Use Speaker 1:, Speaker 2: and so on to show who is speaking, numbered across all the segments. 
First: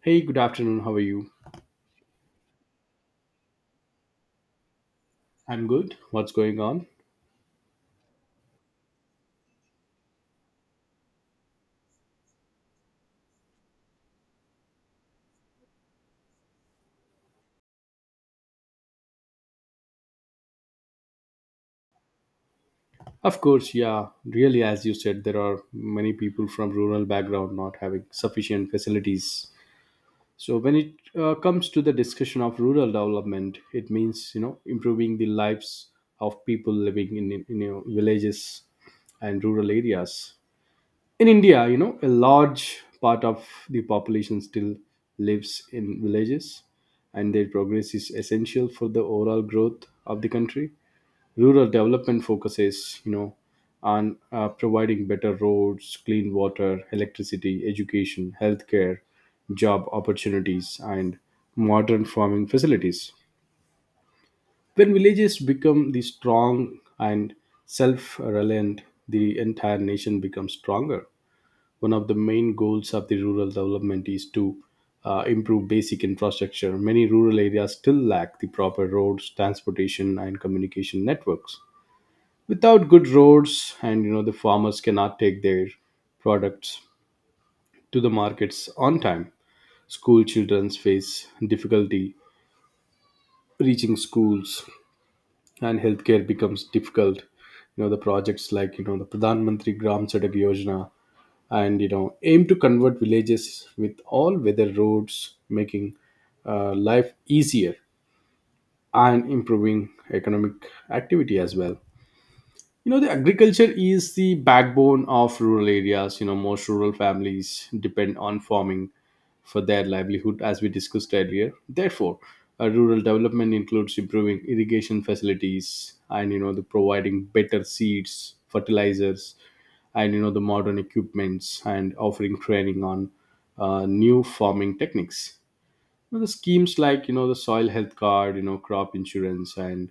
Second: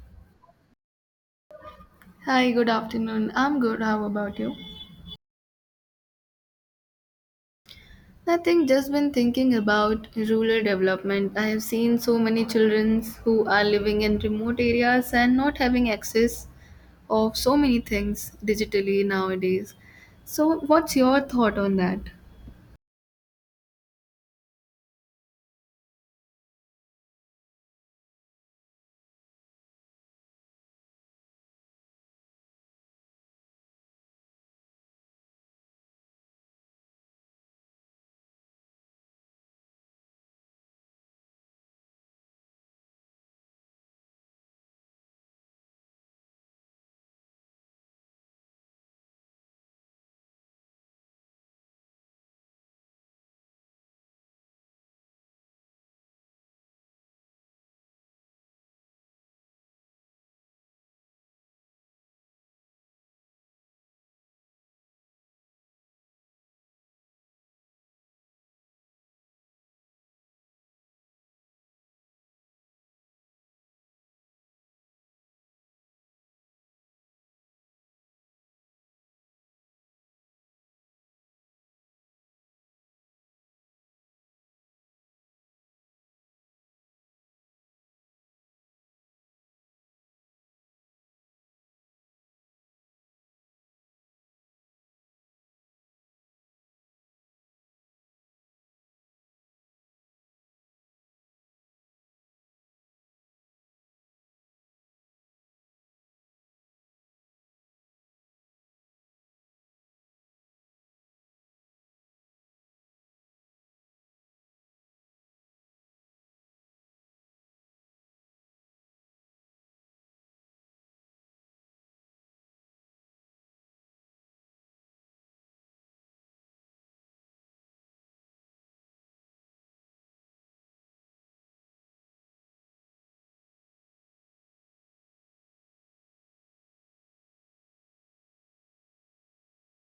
Speaker 1: Hey, good afternoon. How are you?
Speaker 2: Hi, good afternoon. I'm good. How about you?
Speaker 1: I'm good. What's going on?
Speaker 2: Nothing, just been thinking about rural development. I have seen so many children who are living in remote areas and not having access of so many things digitally nowadays. So, what's your thought on that?
Speaker 1: Of course, yeah. Really, as you said, there are many people from rural background not having sufficient facilities. So when it comes to the discussion of rural development, it means you know improving the lives of people living in, you know, villages and rural areas. In India, you know, a large part of the population still lives in villages, and their progress is essential for the overall growth of the country. Rural development focuses, you know, on providing better roads, clean water, electricity, education, healthcare, job opportunities, and modern farming facilities. When villages become the strong and self-reliant, the entire nation becomes stronger. One of the main goals of the rural development is to improve basic infrastructure. Many rural areas still lack the proper roads, transportation, and communication networks. Without good roads and you know the farmers cannot take their products to the markets on time. School children face difficulty reaching schools, and healthcare becomes difficult. You know, the projects like you know the Pradhan Mantri Gram Sadak Yojana and you know aim to convert villages with all weather roads, making life easier and improving economic activity as well. You know the agriculture is the backbone of rural areas. You know most rural families depend on farming for their livelihood as we discussed earlier. Therefore, rural development includes improving irrigation facilities and you know the providing better seeds, fertilizers, and you know the modern equipments, and offering training on new farming techniques. Well, the schemes like you know the soil health card, you know crop insurance, and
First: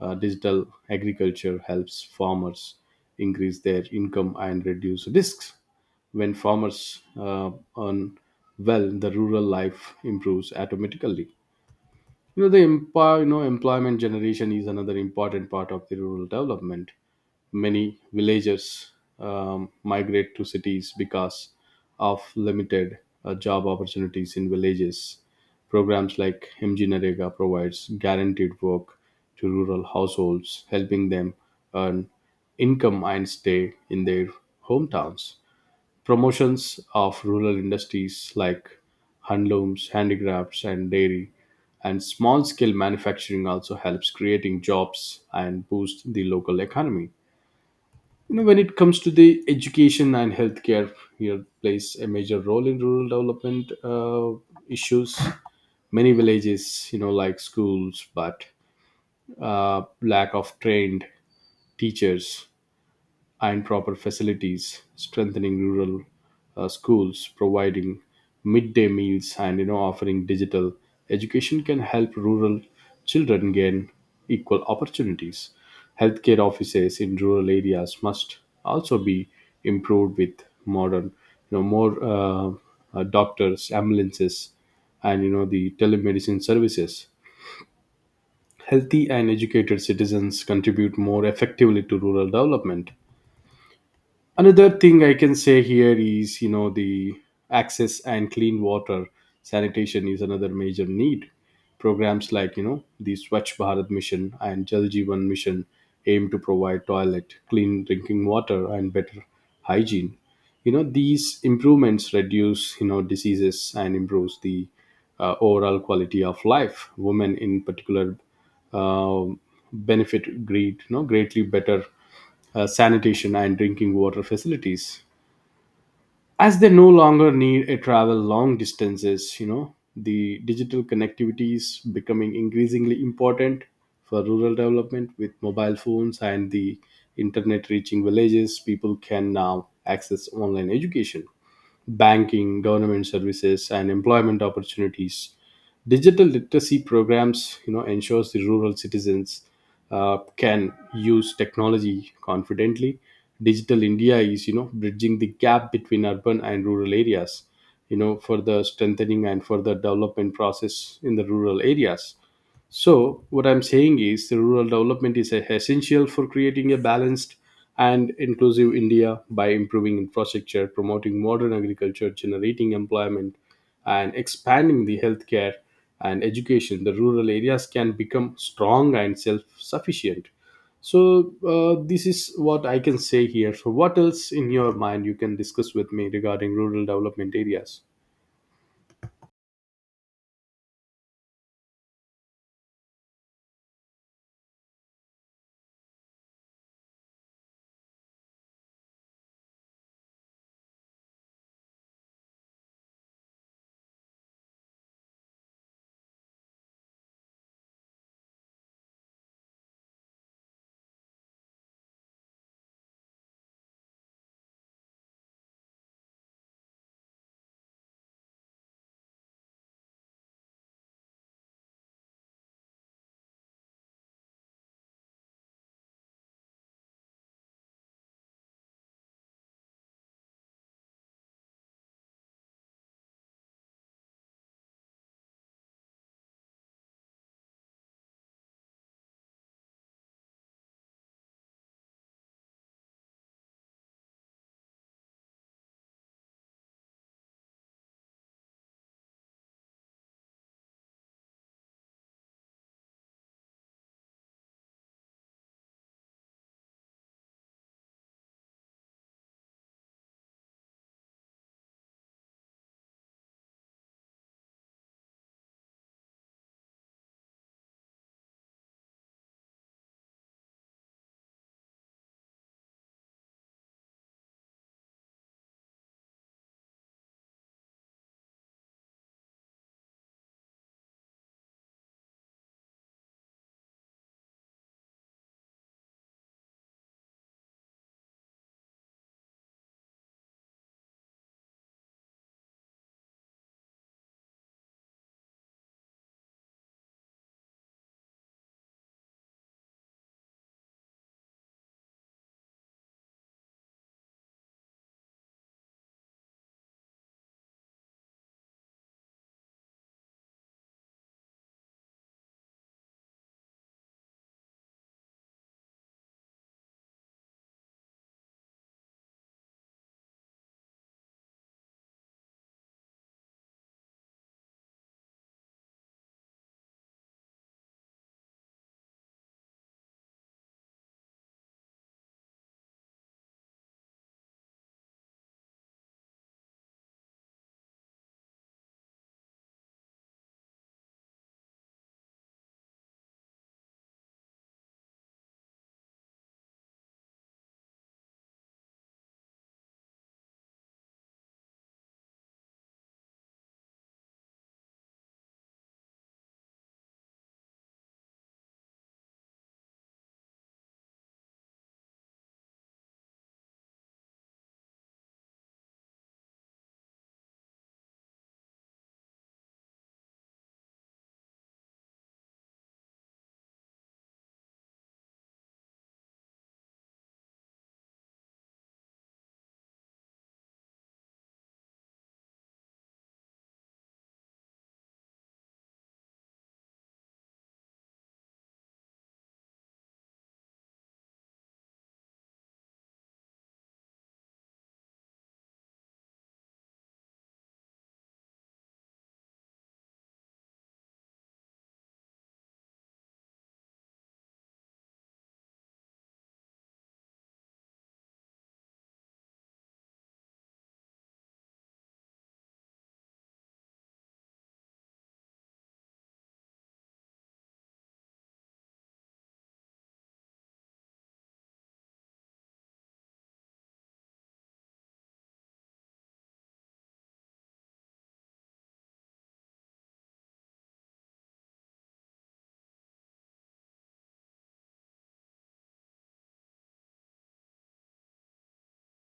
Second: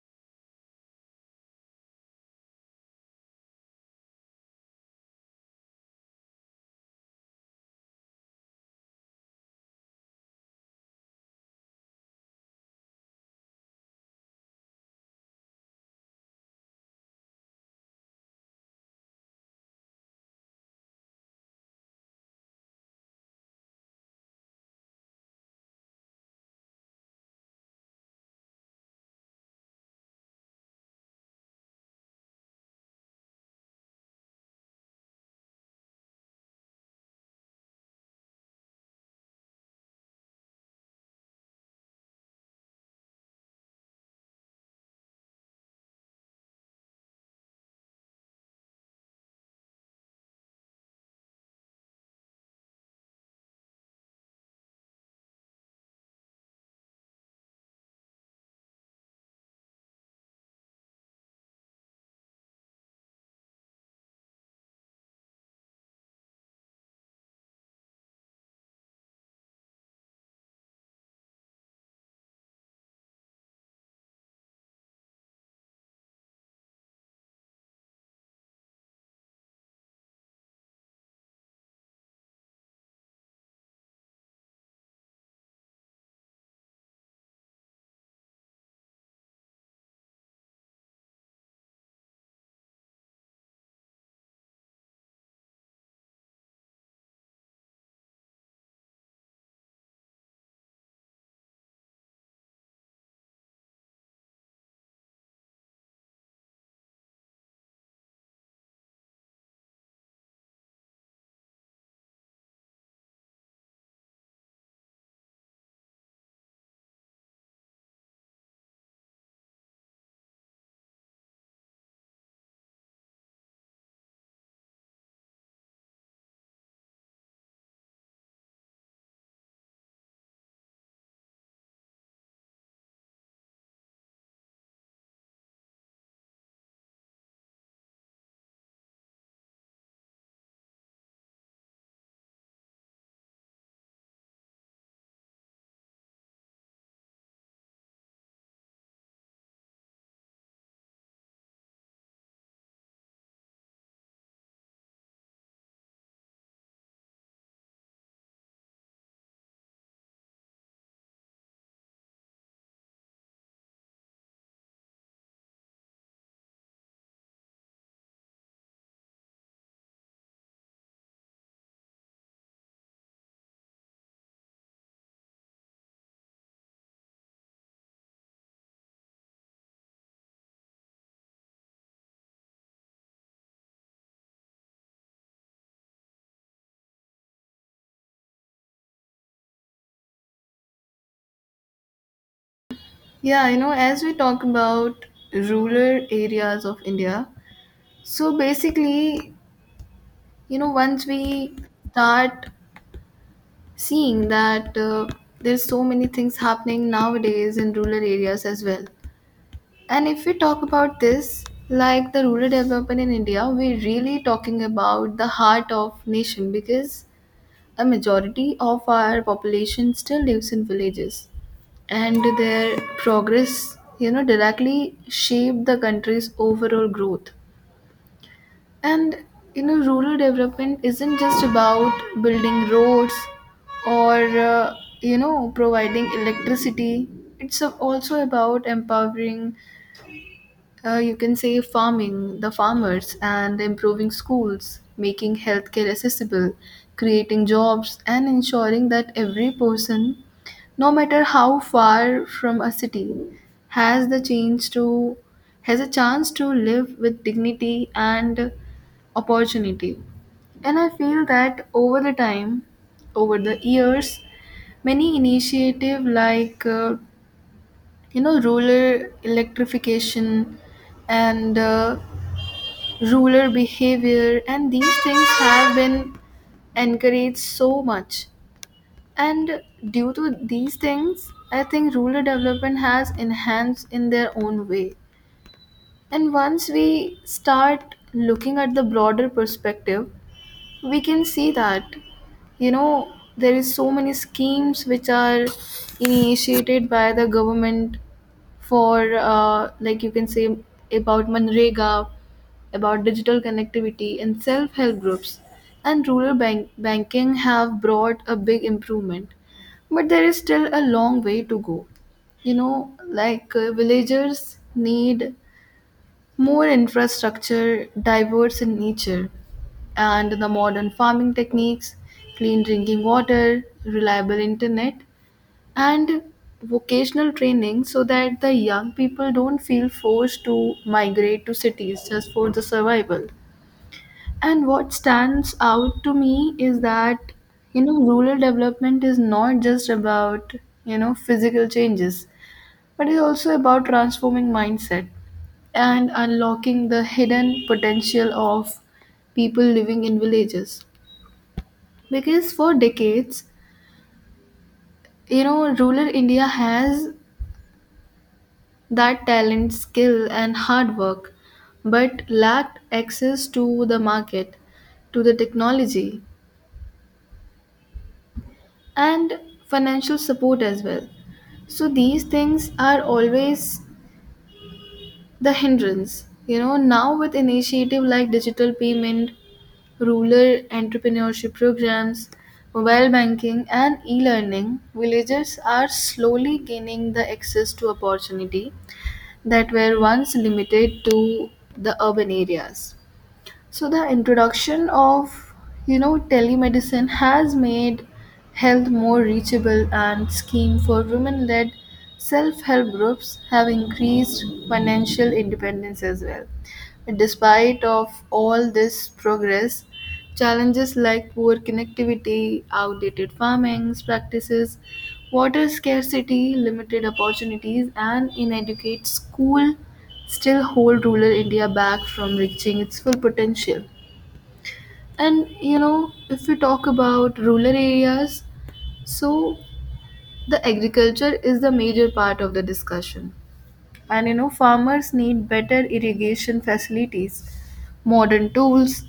Speaker 1: digital agriculture helps farmers increase their income and reduce risks. When farmers earn well, the rural life improves automatically. You know employment generation is another important part of the rural development. Many villagers migrate to cities because of limited job opportunities in villages. Programs like MG Narega provides guaranteed work to rural households, helping them earn income and stay in their hometowns. Promotions of rural industries like handlooms, handicrafts, and dairy and small scale manufacturing also helps creating jobs and boost the local economy. You know, when it comes to the education and healthcare, here plays a major role in rural development issues. Many villages, you know, like schools, but lack of trained teachers and proper facilities. Strengthening rural schools, providing midday meals, and you know offering digital education can help rural children gain equal opportunities. Healthcare offices in rural areas must also be improved with modern, you know, more doctors, ambulances, and you know the telemedicine services. Healthy and educated citizens contribute more effectively to rural development. Another thing I can say here is you know the access and clean water sanitation is another major need. Programs like you know the Swachh Bharat Mission and Jal Jeevan Mission aim to provide toilet, clean drinking water, and better hygiene. You know these improvements reduce you know diseases and improves the overall quality of life. Women in particular uh, benefit greatly better sanitation, and drinking water facilities. As they no longer need to travel long distances, you know, the digital connectivity is becoming increasingly important for rural development. With mobile phones and the internet reaching villages, people can now access online education, banking, government services, and employment opportunities. Digital literacy programs, you know, ensures the rural citizens can use technology confidently. Digital India is, you know, bridging the gap between urban and rural areas, you know, for the strengthening and further development process in the rural areas. So, what I'm saying is the rural development is essential for creating a balanced and inclusive India. By improving infrastructure, promoting modern agriculture, generating employment, and expanding the healthcare and education, the rural areas can become strong and self sufficient. So, this is what I can say here. So, what else in your mind you can discuss with me regarding rural development areas?
Speaker 2: Yeah, as we talk about rural areas of India, so basically, once we start seeing that there's so many things happening nowadays in rural areas as well. And if we talk about this, like the rural development in india, we're really talking about the heart of nation, because a majority of our population still lives in villages, and their progress directly shape the country's overall growth. And rural development isn't just about building roads or uh, providing electricity. It's also about empowering you can say farming, the farmers, and improving schools, making healthcare accessible, creating jobs, and ensuring that every person, no matter how far from a city, has the chance to has a chance to live with dignity and opportunity. And I feel that over the years, many initiative like rural electrification and rural behavior and these things have been encouraged so much. And due to these things, I think rural development has enhanced in their own way. And once we start looking at the broader perspective, we can see that there is so many schemes which are initiated by the government for like you can say about manrega, about digital connectivity and self-help groups, and rural banking have brought a big improvement. But there is still a long way to go, like villagers need more infrastructure diverse in nature, and the modern farming techniques, clean drinking water, reliable internet, and vocational training, so that the young people don't feel forced to migrate to cities just for the survival. And what stands out to me is that, rural development is not just about, physical changes, but it's also about transforming mindset and unlocking the hidden potential of people living in villages. Because for decades, rural India has that talent, skill, and hard work, but lacked access to the market, to the technology, and financial support as well. So these things are always the hindrance. Now with initiative like digital payment, rural entrepreneurship programs, mobile banking, and e-learning, villagers are slowly gaining the access to opportunity that were once limited to the urban areas. So the introduction of telemedicine has made health more reachable, and scheme for women-led self-help groups have increased financial independence as well. Despite of all this progress, challenges like poor connectivity, outdated farming practices, water scarcity, limited opportunities, and inadequate school still hold rural India back from reaching its full potential. And if we talk about rural areas, so the agriculture is the major part of the discussion. And farmers need better irrigation facilities, modern tools,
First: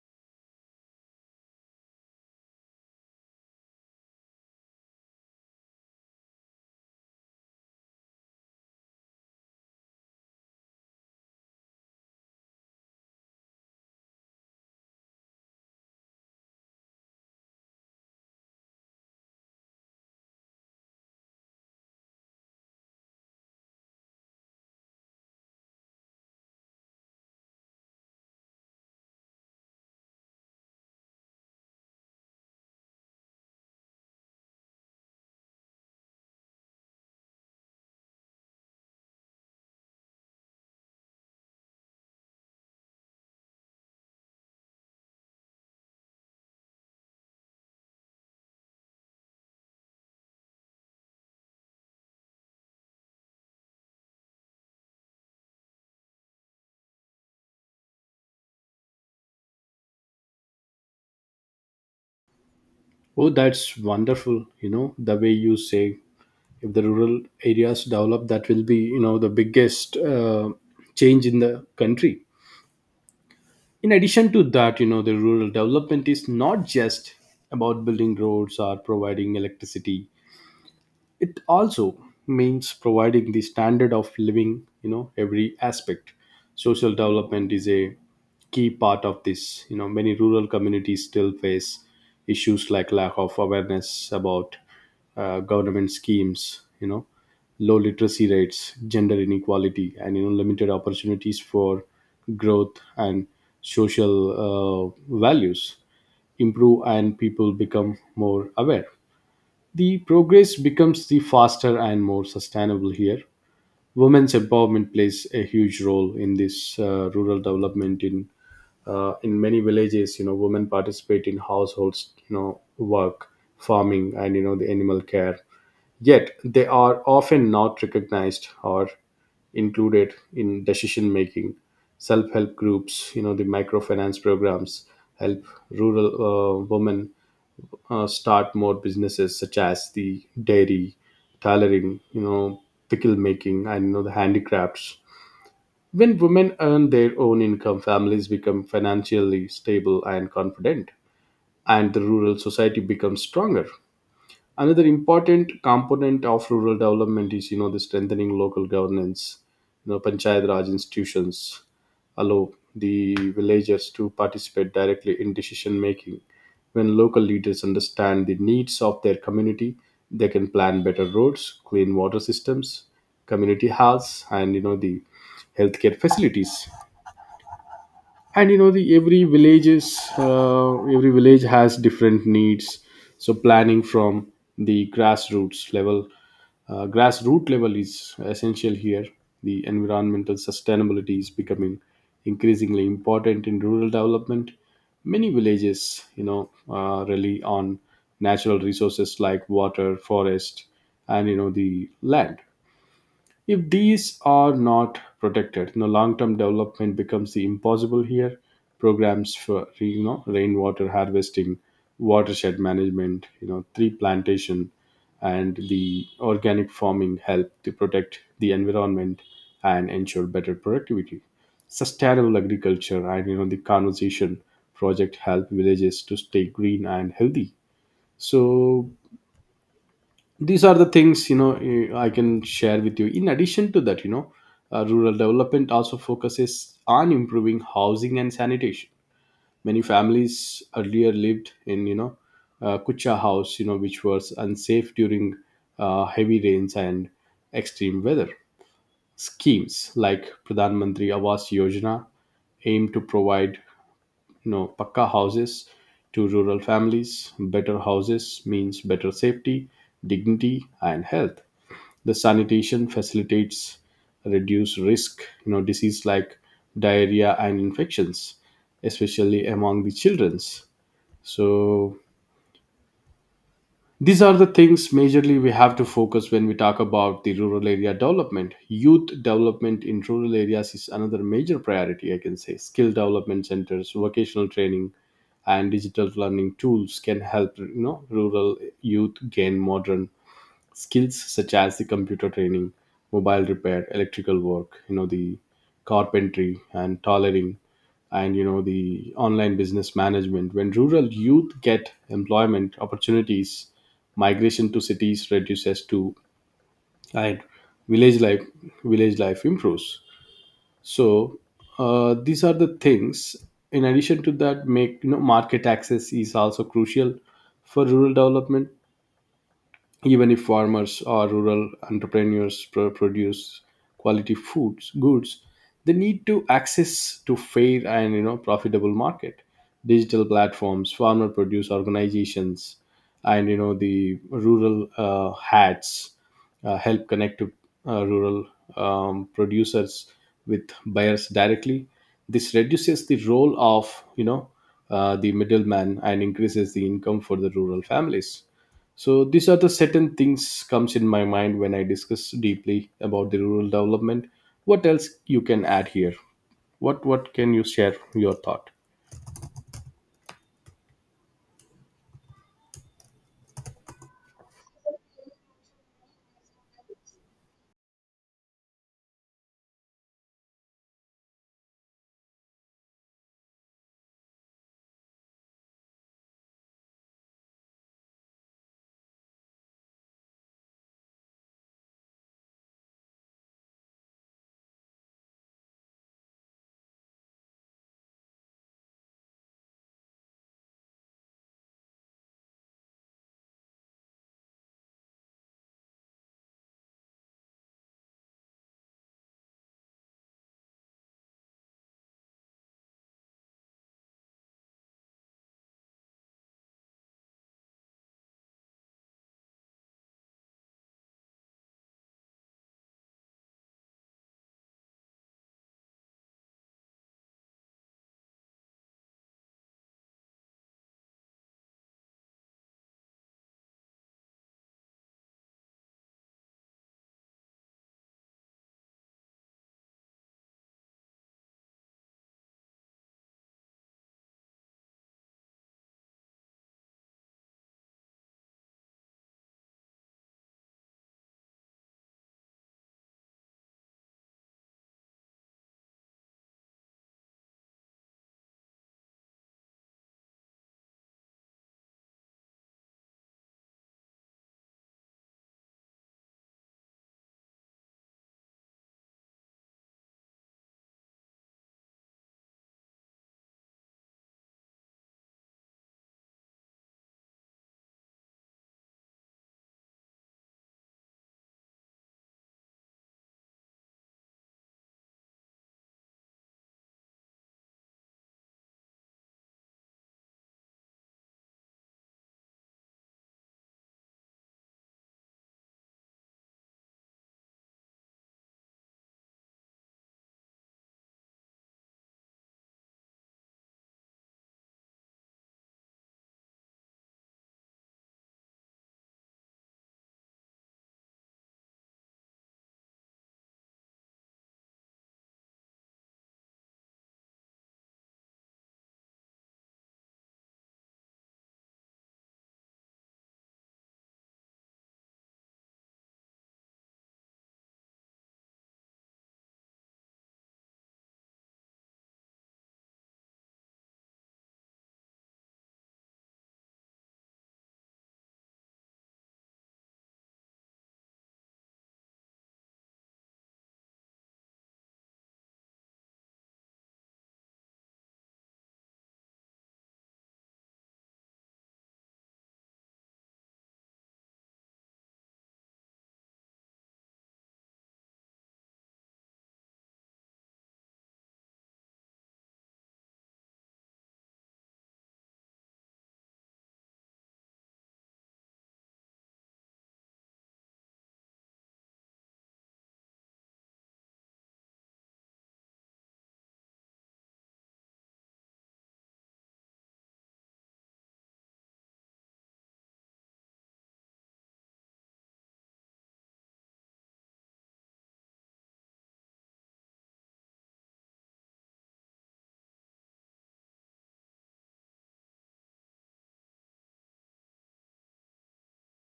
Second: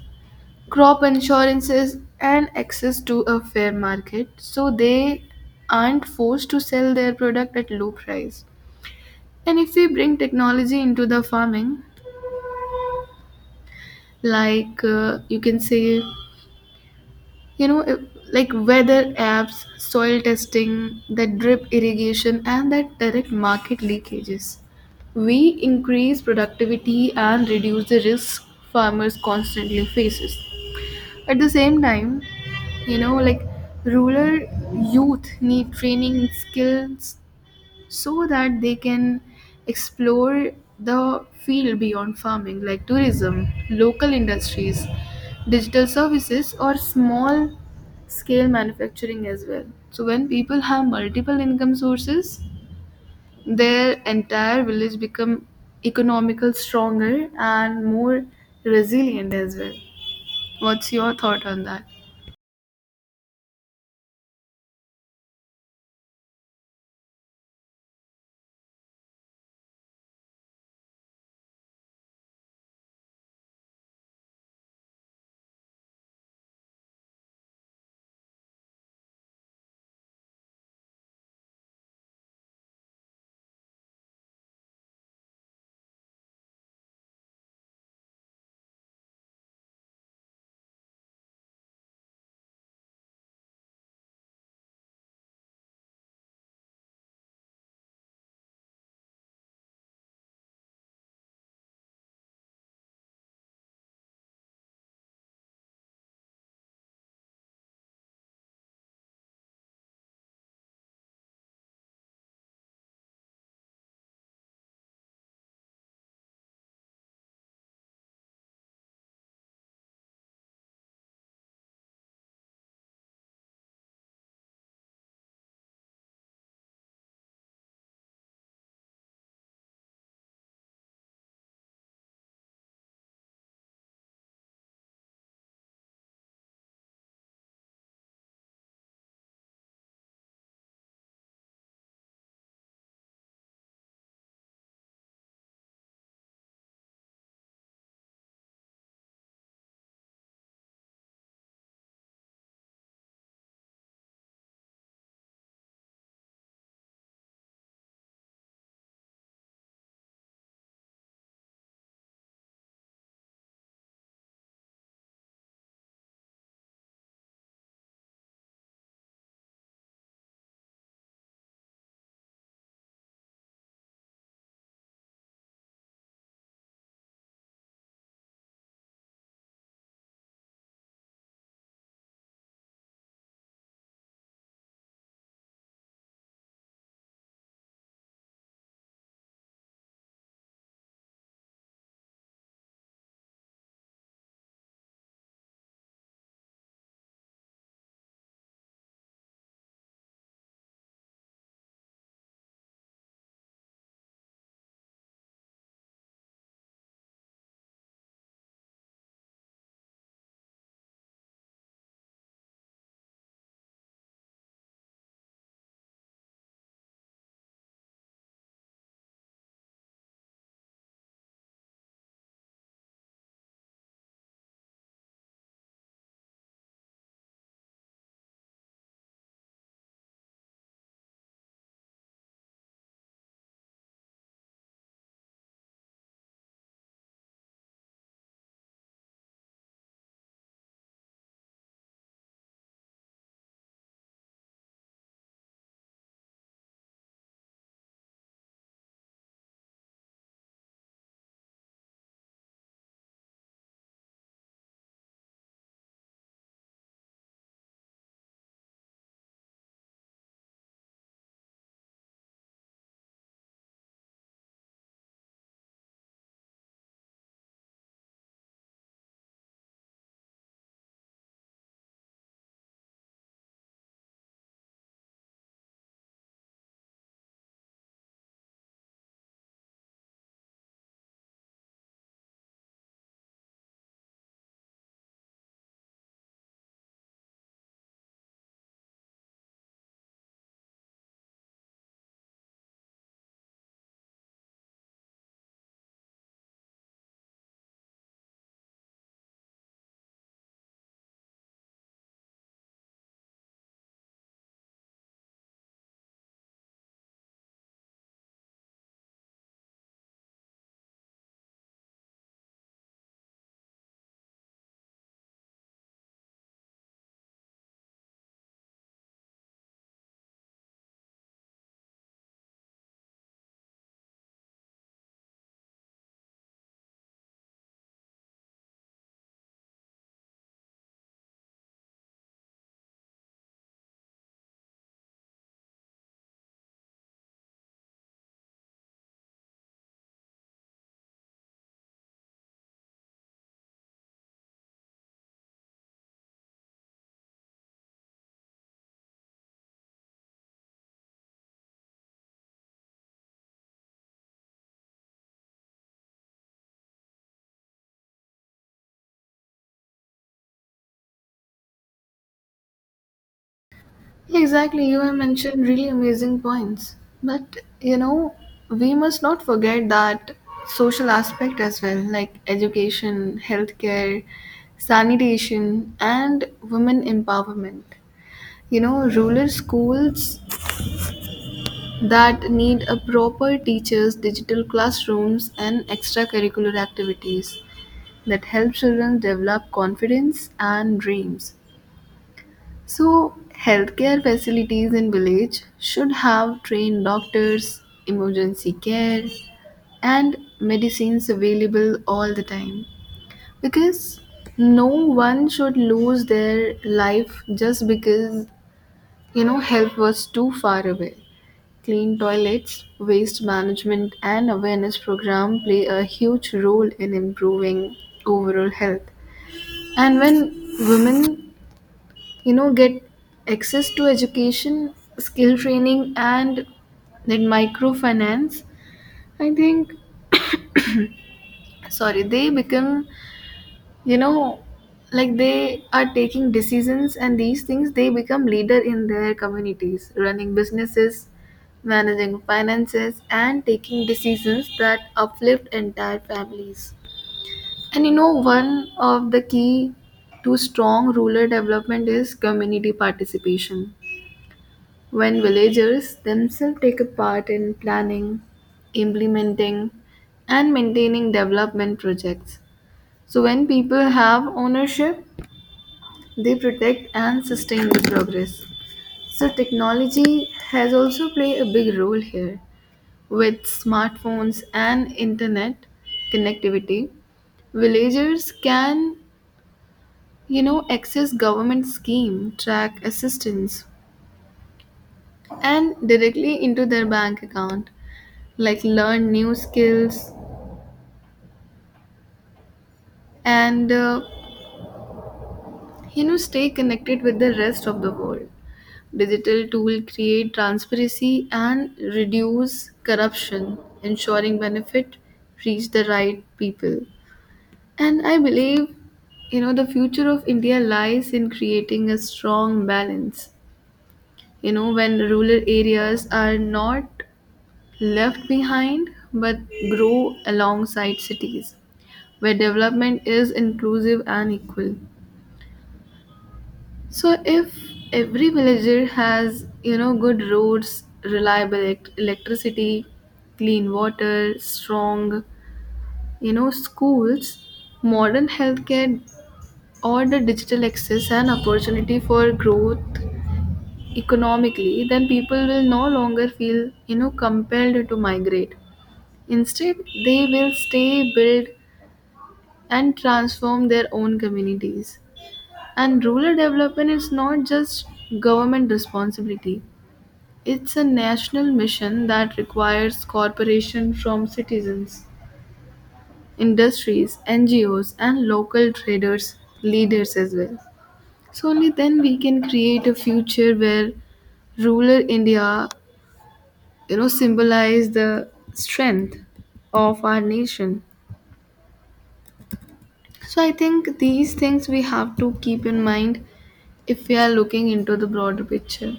Speaker 2: crop insurances, and access to a fair market, so they aren't forced to sell their product at low price. And if we bring technology into the farming, like you can say. You know, it- like weather apps, soil testing, the drip irrigation, and that direct market leakages, we increase productivity and reduce the risk farmers constantly faces. At the same time, you know, like rural youth need training in skills, so that they can explore the field beyond farming, like tourism, local industries, digital services, or small scale manufacturing as well. So when people have multiple income sources, their entire village become economical stronger and more resilient as well. What's your thought on that?
Speaker 1: Oh, that's wonderful. You know, the way you say if the rural areas develop, that will be you know the biggest change in the country. In addition to that, you know the rural development is not just about building roads or providing electricity. It also means providing the standard of living. You know every aspect, social development is a key part of this. You know many rural communities still face issues like lack of awareness about government schemes, you know, low literacy rates, gender inequality, and you know limited opportunities for growth, and social values. Improve and people become more aware, the progress becomes the faster and more sustainable here. Women's empowerment plays a huge role in this rural development. In many villages, you know, women participate in households, you know, work, farming, and you know, the animal care. Yet they are often not recognized or included in decision making. Self help groups, you know, the microfinance programs help rural women start more businesses such as the dairy, tailoring, you know, pickle making, and you know the handicrafts. When women earn their own income, families become financially stable and confident, and the rural society becomes stronger. Another important component of rural development is you know the strengthening local governance. You know panchayat raj institutions allow the villagers to participate directly in decision making. When local leaders understand the needs of their community, they can plan better roads, clean water systems, community halls, and you know the healthcare facilities. And you know the every village has different needs. So planning from the grassroots level is essential here. The environmental sustainability is becoming increasingly important in rural development. Many villages you know rely on natural resources like water, forest, and you know the land. If these are not protected, you know, long-term development becomes the impossible here. Programs for you know rainwater harvesting, watershed management, you know, tree plantation, and the organic farming help to protect the environment and ensure better productivity. Sustainable agriculture and you know the conservation project help villages to stay green and healthy. So these are the things you know I can share with you. In addition to that, you know rural development also focuses on improving housing and sanitation. Many families earlier lived in you know kucha house, you know, which was unsafe during heavy rains and extreme weather. Schemes like Pradhan Mantri Awas Yojana aim to provide you know pakka houses to rural families. Better houses means better safety, dignity, and health. The sanitation facilitates reduce risk you know disease like diarrhea and infections, especially among the children's. So these are the things majorly we have to focus when we talk about the rural area development. Youth development in rural areas is another major priority I can say. Skill development centers, vocational training, and digital learning tools can help you know rural youth gain modern skills such as the computer training, mobile repair, electrical work, you know the carpentry and tailoring, and you know the online business management. When rural youth get employment opportunities, migration to cities reduces too, and village life village life improves. So these are the things. In addition to that, make you know market access is also crucial for rural development. Even if farmers or rural entrepreneurs produce quality foods goods, they need to access to fair and you know profitable market. Digital platforms, farmer produce organizations, and you know the rural hats help connect to rural producers with buyers directly. This reduces the role of you know the middleman and increases the income for the rural families. So these are the certain things comes in my mind when I discuss deeply about the rural development. What else you can add here? What can you share your thought?
Speaker 2: Exactly, you have mentioned really amazing points. But you know, we must not forget that social aspect as well, like education, healthcare, sanitation, and women empowerment. Rural schools that need a proper teachers, digital classrooms, and extracurricular activities that help children develop confidence and dreams. So, healthcare facilities in village should have trained doctors, emergency care, and medicines available all the time, because no one should lose their life just because help was too far away. Clean toilets, waste management, and awareness program play a huge role in improving overall health. And when women get access to education, skill training, and then microfinance, I think, sorry, they become, you know like they are taking decisions, and these things they become leader in their communities, running businesses, managing finances, and taking decisions that uplift entire families. And one of the key to strong rural development is community participation, when villagers themselves take a part in planning, implementing, and maintaining development projects. So, when people have ownership, they protect and sustain the progress. So, technology has also played a big role here. With smartphones and internet connectivity, villagers can, access government scheme, track assistance, and directly into their bank account, like learn new skills, and stay connected with the rest of the world. Digital tool create transparency and reduce corruption, ensuring benefit reach the right people. And I believe the future of india lies in creating a strong balance, when rural areas are not left behind, but grow alongside cities, where development is inclusive and equal. So if every villager has, good roads, reliable electricity, clean water, strong, schools, modern healthcare, or the digital access and opportunity for growth economically, then people will no longer feel, compelled to migrate. Instead, they will stay, build, and transform their own communities. And rural development is not just government responsibility. It's a national mission that requires cooperation from citizens, industries, NGOs, and local traders, leaders as well. So only then we can create a future where rural India, symbolize the strength of our nation. So I think these things we have to keep in mind if we are looking into the broader picture.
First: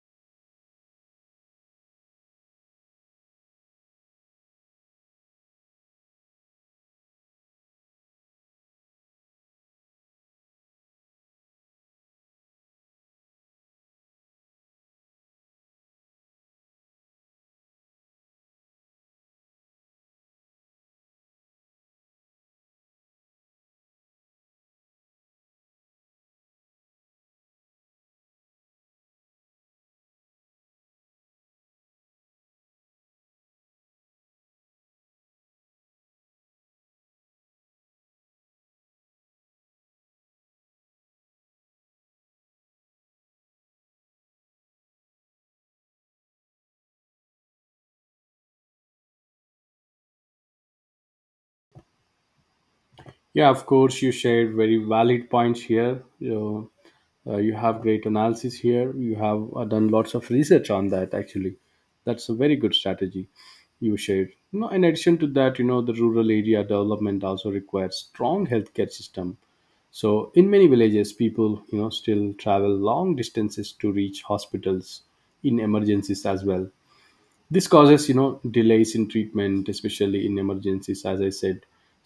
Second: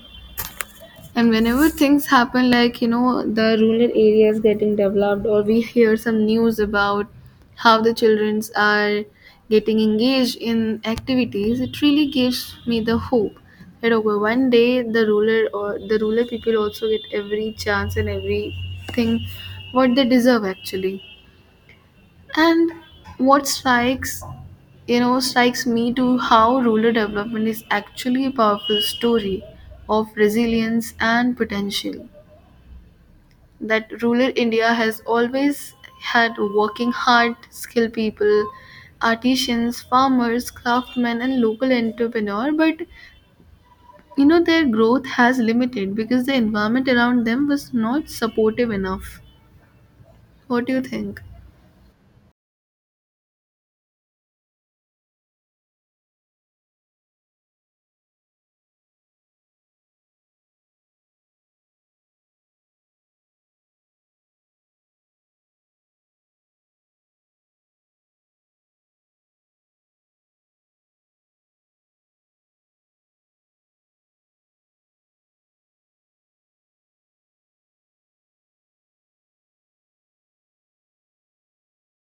Speaker 2: And whenever things happen, like the rural areas getting developed, or we hear some news about how the childrens are getting engaged in activities, it really gives me the hope that okay, one day the ruler or the ruler people also get every chance and everything what they deserve actually. And what strikes you know strikes me to how rural development is actually a powerful story of resilience and potential, that rural India has always had: working hard, skilled people, artisans, farmers, craftsmen, and local entrepreneur. But their growth has limited because the environment around them was not supportive enough. What do you think?
Speaker 1: Yeah, of course, you shared very valid points here. You have great analysis here. You have done lots of research on that actually. That's a very good strategy you shared. You know, in addition to that, you know the rural area development also requires strong healthcare system. So in many villages people you know still travel long distances to reach hospitals in emergencies as well. This causes you know delays in treatment especially in emergencies as I said.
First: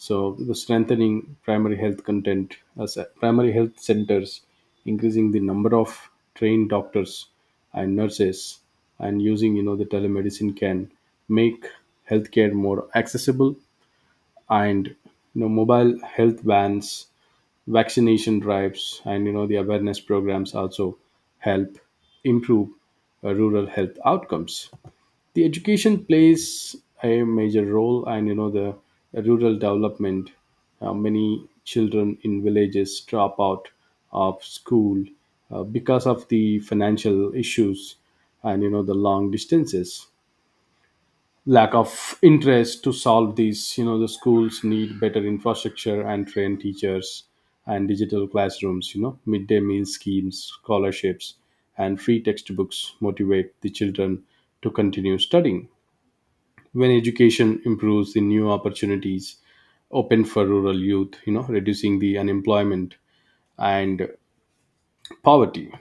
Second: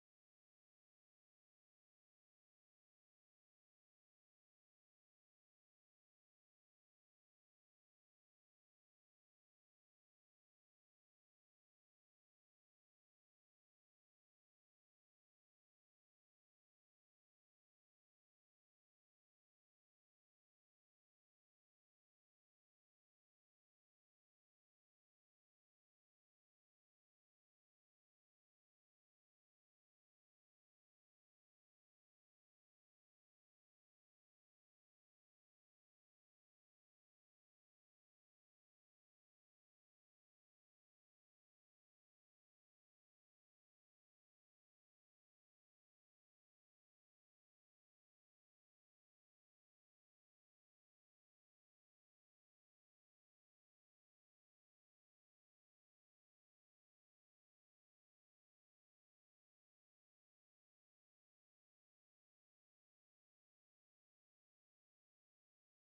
Speaker 1: So the strengthening primary health content as primary health centers, increasing the number of trained doctors and nurses, and using you know the telemedicine can make healthcare more accessible. And you know mobile health vans, vaccination drives, and you know the awareness programs also help improve rural health outcomes. The education plays a major role and you know the rural development. Many children in villages drop out of school because of the financial issues and you know the long distances, lack of interest. To solve these, you know The schools need better infrastructure and trained teachers, and digital classrooms, midday meal schemes, scholarships, and free textbooks motivate the children to continue studying. When education improves, the new opportunities open for rural youth, reducing the unemployment and poverty.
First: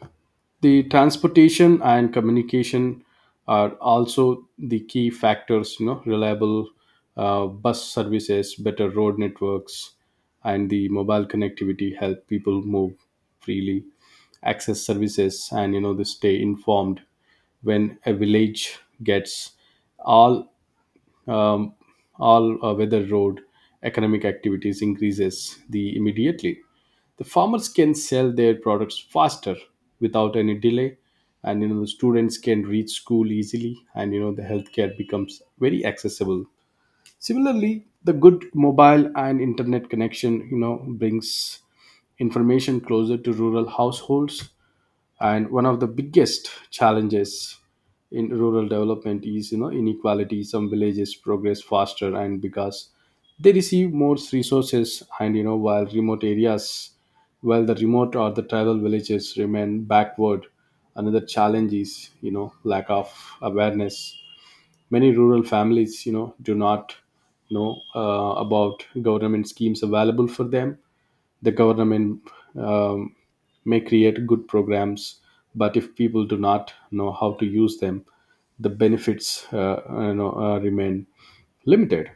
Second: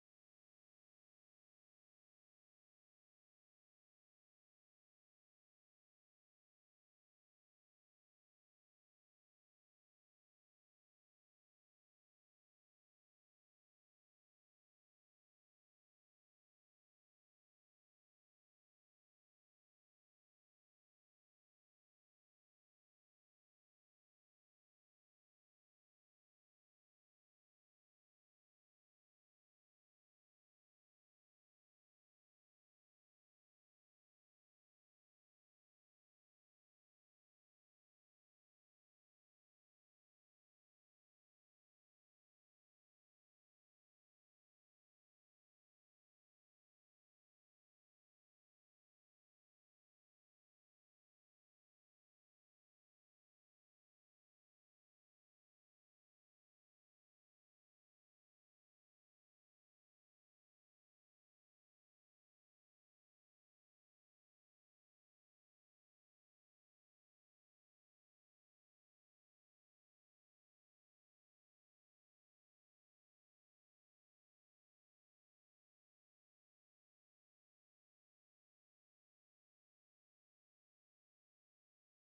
Speaker 1: The transportation and communication are also the key factors. Reliable bus services, better road networks, and the mobile connectivity help people move freely, access services, and they stay informed. When a village gets all um, all weather road, economic activities increases the immediately. The farmers can sell their products faster without any delay, and the students can reach school easily, and the healthcare becomes very accessible. Similarly, the good mobile and internet connection brings information closer to rural households. And one of the biggest challenges in rural development is, inequality. Some villages progress faster and because they receive more resources, and while the remote or the tribal villages remain backward. Another challenge is, lack of awareness. Many rural families do not know about government schemes available for them. The government um, may create good programs, but if people do not know how to use them, the benefits remain limited.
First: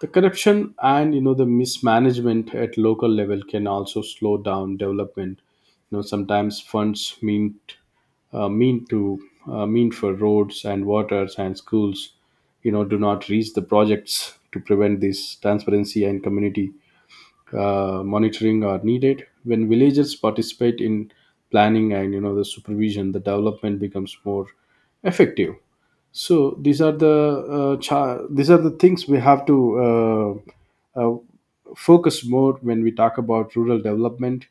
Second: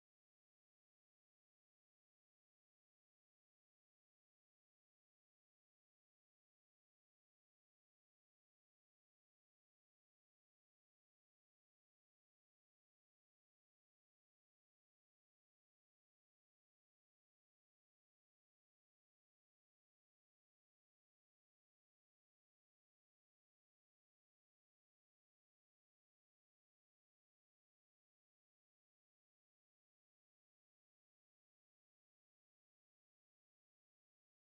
Speaker 1: The corruption and the mismanagement at local level can also slow down development. Sometimes funds uh, mean to mean for roads and waters and schools do not reach the projects. To prevent this, transparency and community monitoring are needed. When villagers participate in planning and the supervision, the development becomes more effective. So these are the these are the things we have to uh, uh, focus more when we talk about rural development.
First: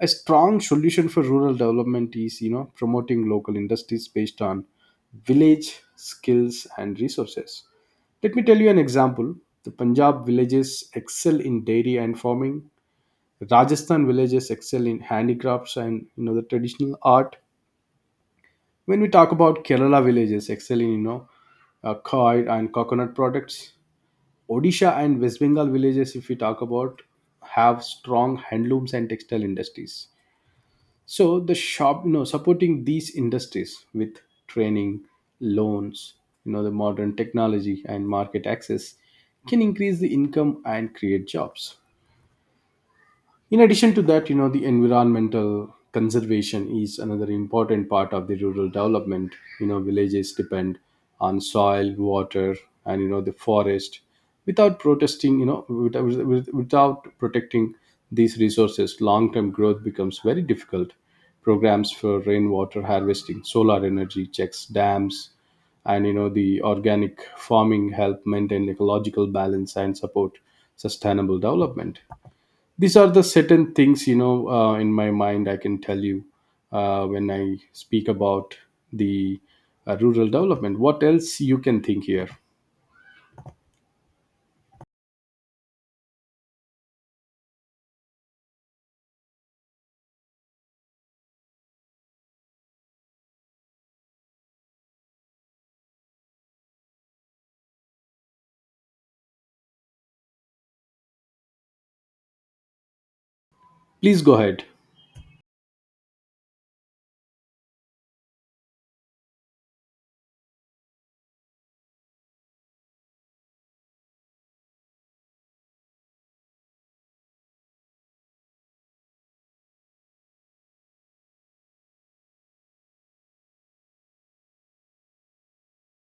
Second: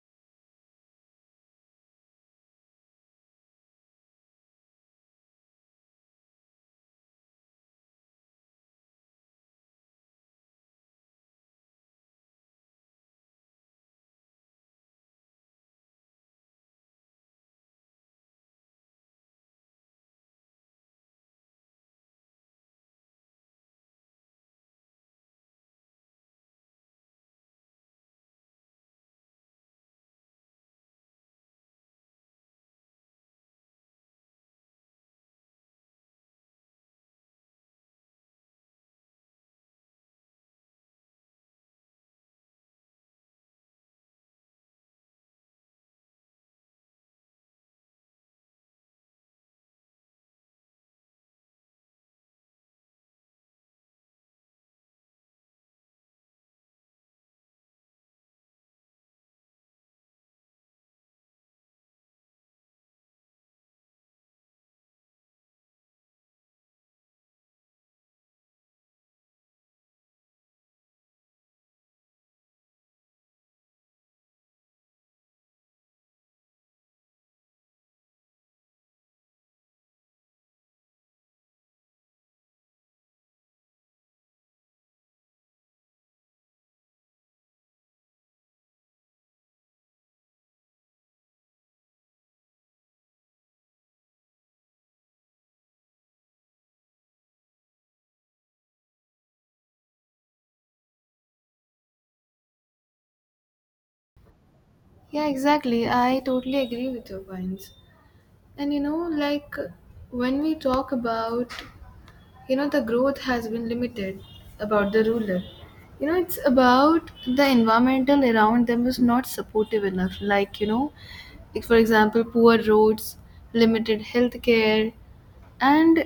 Speaker 1: A strong solution for rural development is, promoting local industries based on village skills and resources. Let me tell you an example. The Punjab villages excel in dairy and farming. Rajasthan villages excel in handicrafts and, the traditional art. When we talk about Kerala villages, excel in coir and coconut products. Odisha and West Bengal villages, if we talk about, have strong handlooms and textile industries. So the shop, supporting these industries with training, loans, the modern technology, and market access can increase the income and create jobs. In addition to that, the environmental conservation is another important part of the rural development. Villages depend on soil, water, and the forest. Without protesting, you know, without, Without protecting these resources, long-term growth becomes very difficult. Programs for rainwater harvesting, solar energy checks, dams, and the organic farming help maintain ecological balance and support sustainable development. These are the certain things, in my mind I can tell you, when I speak about the rural development, what else you can think here? Please go ahead.
Speaker 2: Yeah, exactly. I totally agree with your points. And when we talk about the growth has been limited about the ruler, it's about the environmental around them was not supportive enough, like like for example poor roads, limited health care, and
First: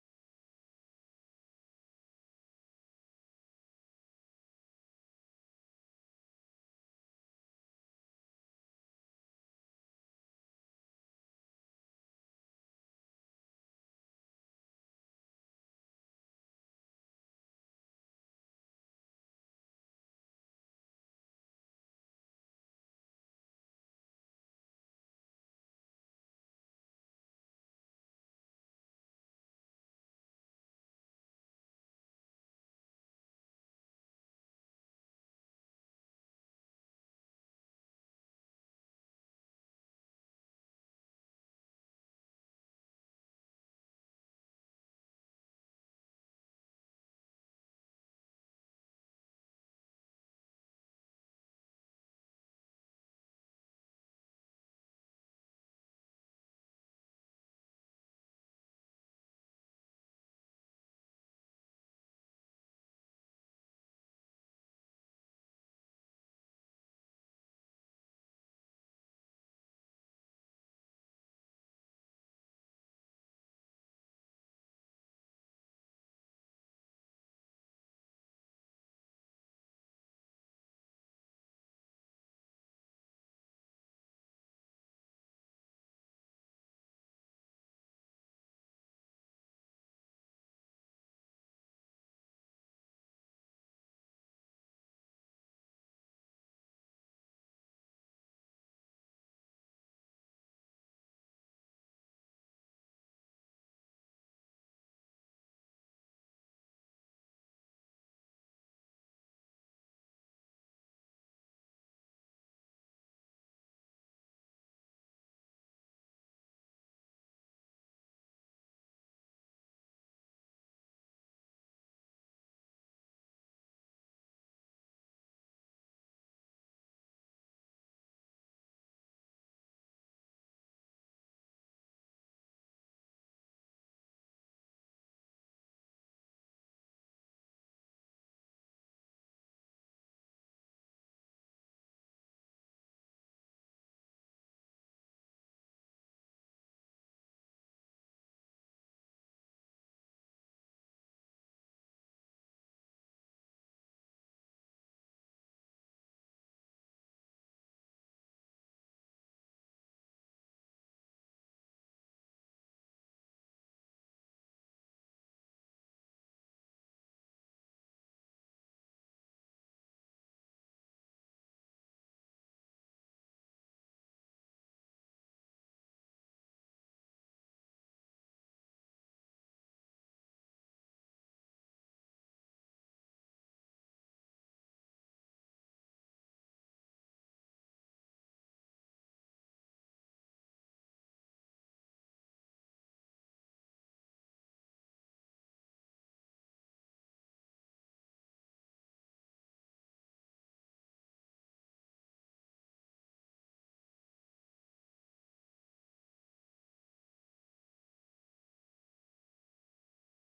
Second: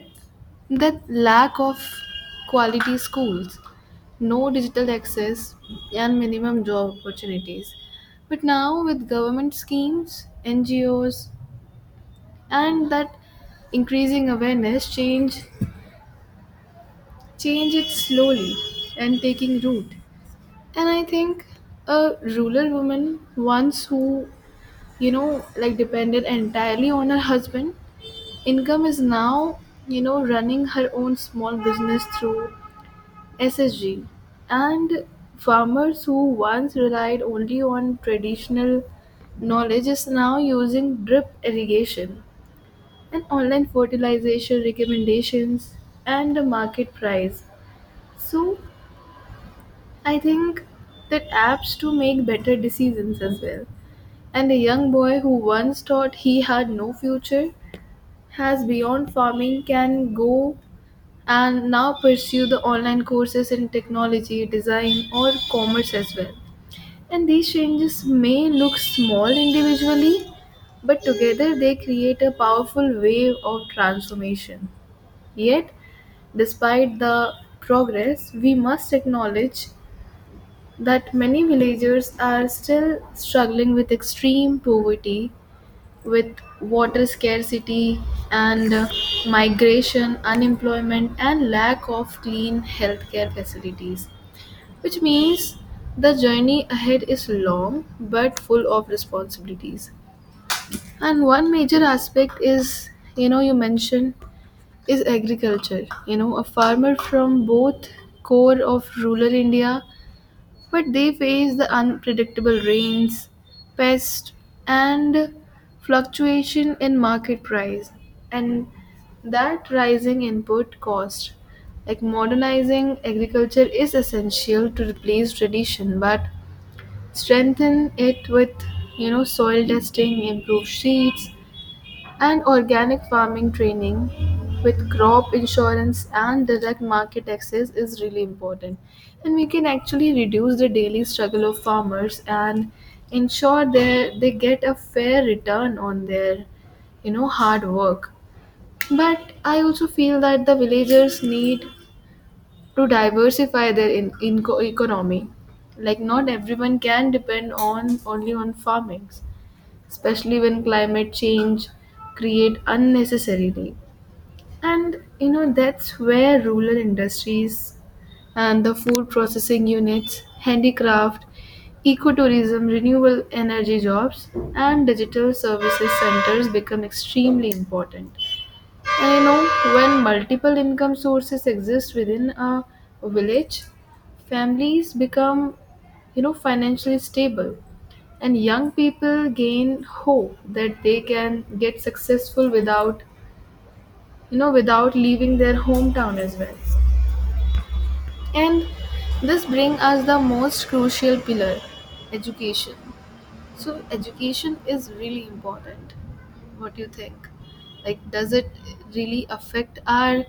Speaker 2: the lack of quality schools, no digital access, and minimum job opportunities. But now with government schemes, NGOs, and that increasing awareness, change it slowly and taking root. And I think a rural woman once who, depended entirely on her husband, income is now, running her own small business through SSG. And farmers who once relied only on traditional knowledge is now using drip irrigation, and online fertilization recommendations, and the market price. So I think that apps to make better decisions as well. And a young boy who once thought he had no future has beyond farming can go and now pursue the online courses in technology, design, or commerce as well. And these changes may look small individually, but together they create a powerful wave of transformation. Yet, despite the progress, we must acknowledge that many villagers are still struggling with extreme poverty, with water scarcity, and migration, unemployment, and lack of clean healthcare facilities, which means the journey ahead is long but full of responsibilities. And one major aspect is, you mentioned, is agriculture. A farmer from both core of rural India, but they face the unpredictable rains, pests, and fluctuation in market price, and that rising input cost. Like modernizing agriculture is essential to replace tradition, but strengthen it with soil testing, improved seeds, and organic farming training, with crop insurance and direct market access is really important. And we can actually reduce the daily struggle of farmers and ensure that they get a fair return on their hard work. But I also feel that the villagers need to diversify their in economy, like not everyone can depend on only on farming, especially when climate change create unnecessarily. And that's where rural industries, and the food processing units, handicraft, ecotourism, renewable energy jobs, and digital services centers become extremely important. And when multiple income sources exist within a village, families become, financially stable, and young people gain hope that they can get successful without, without leaving their hometown as well. And this brings us the most crucial pillar, education. So education is really important. What do you think? Like, does it really affect our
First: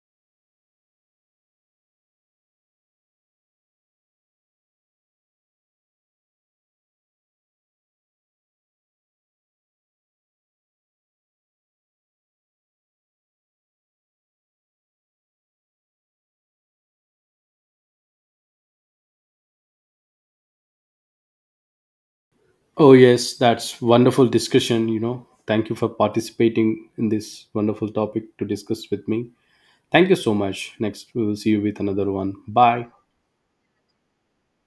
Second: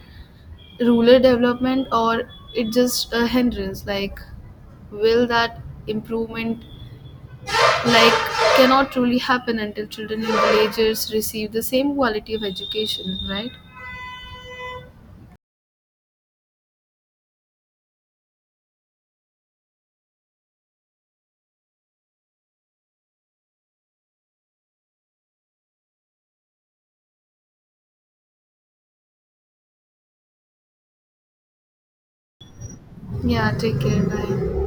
Speaker 2: rural development, or it just a hindrance? Like, will that improvement like cannot truly happen until children in villages receive the same quality of education, right?
Speaker 1: Oh yes, that's wonderful discussion. Thank you for participating in this wonderful topic to discuss with me. Thank you so much. Next we will see you with another one. Bye.
Speaker 2: Yeah, take care. Bye.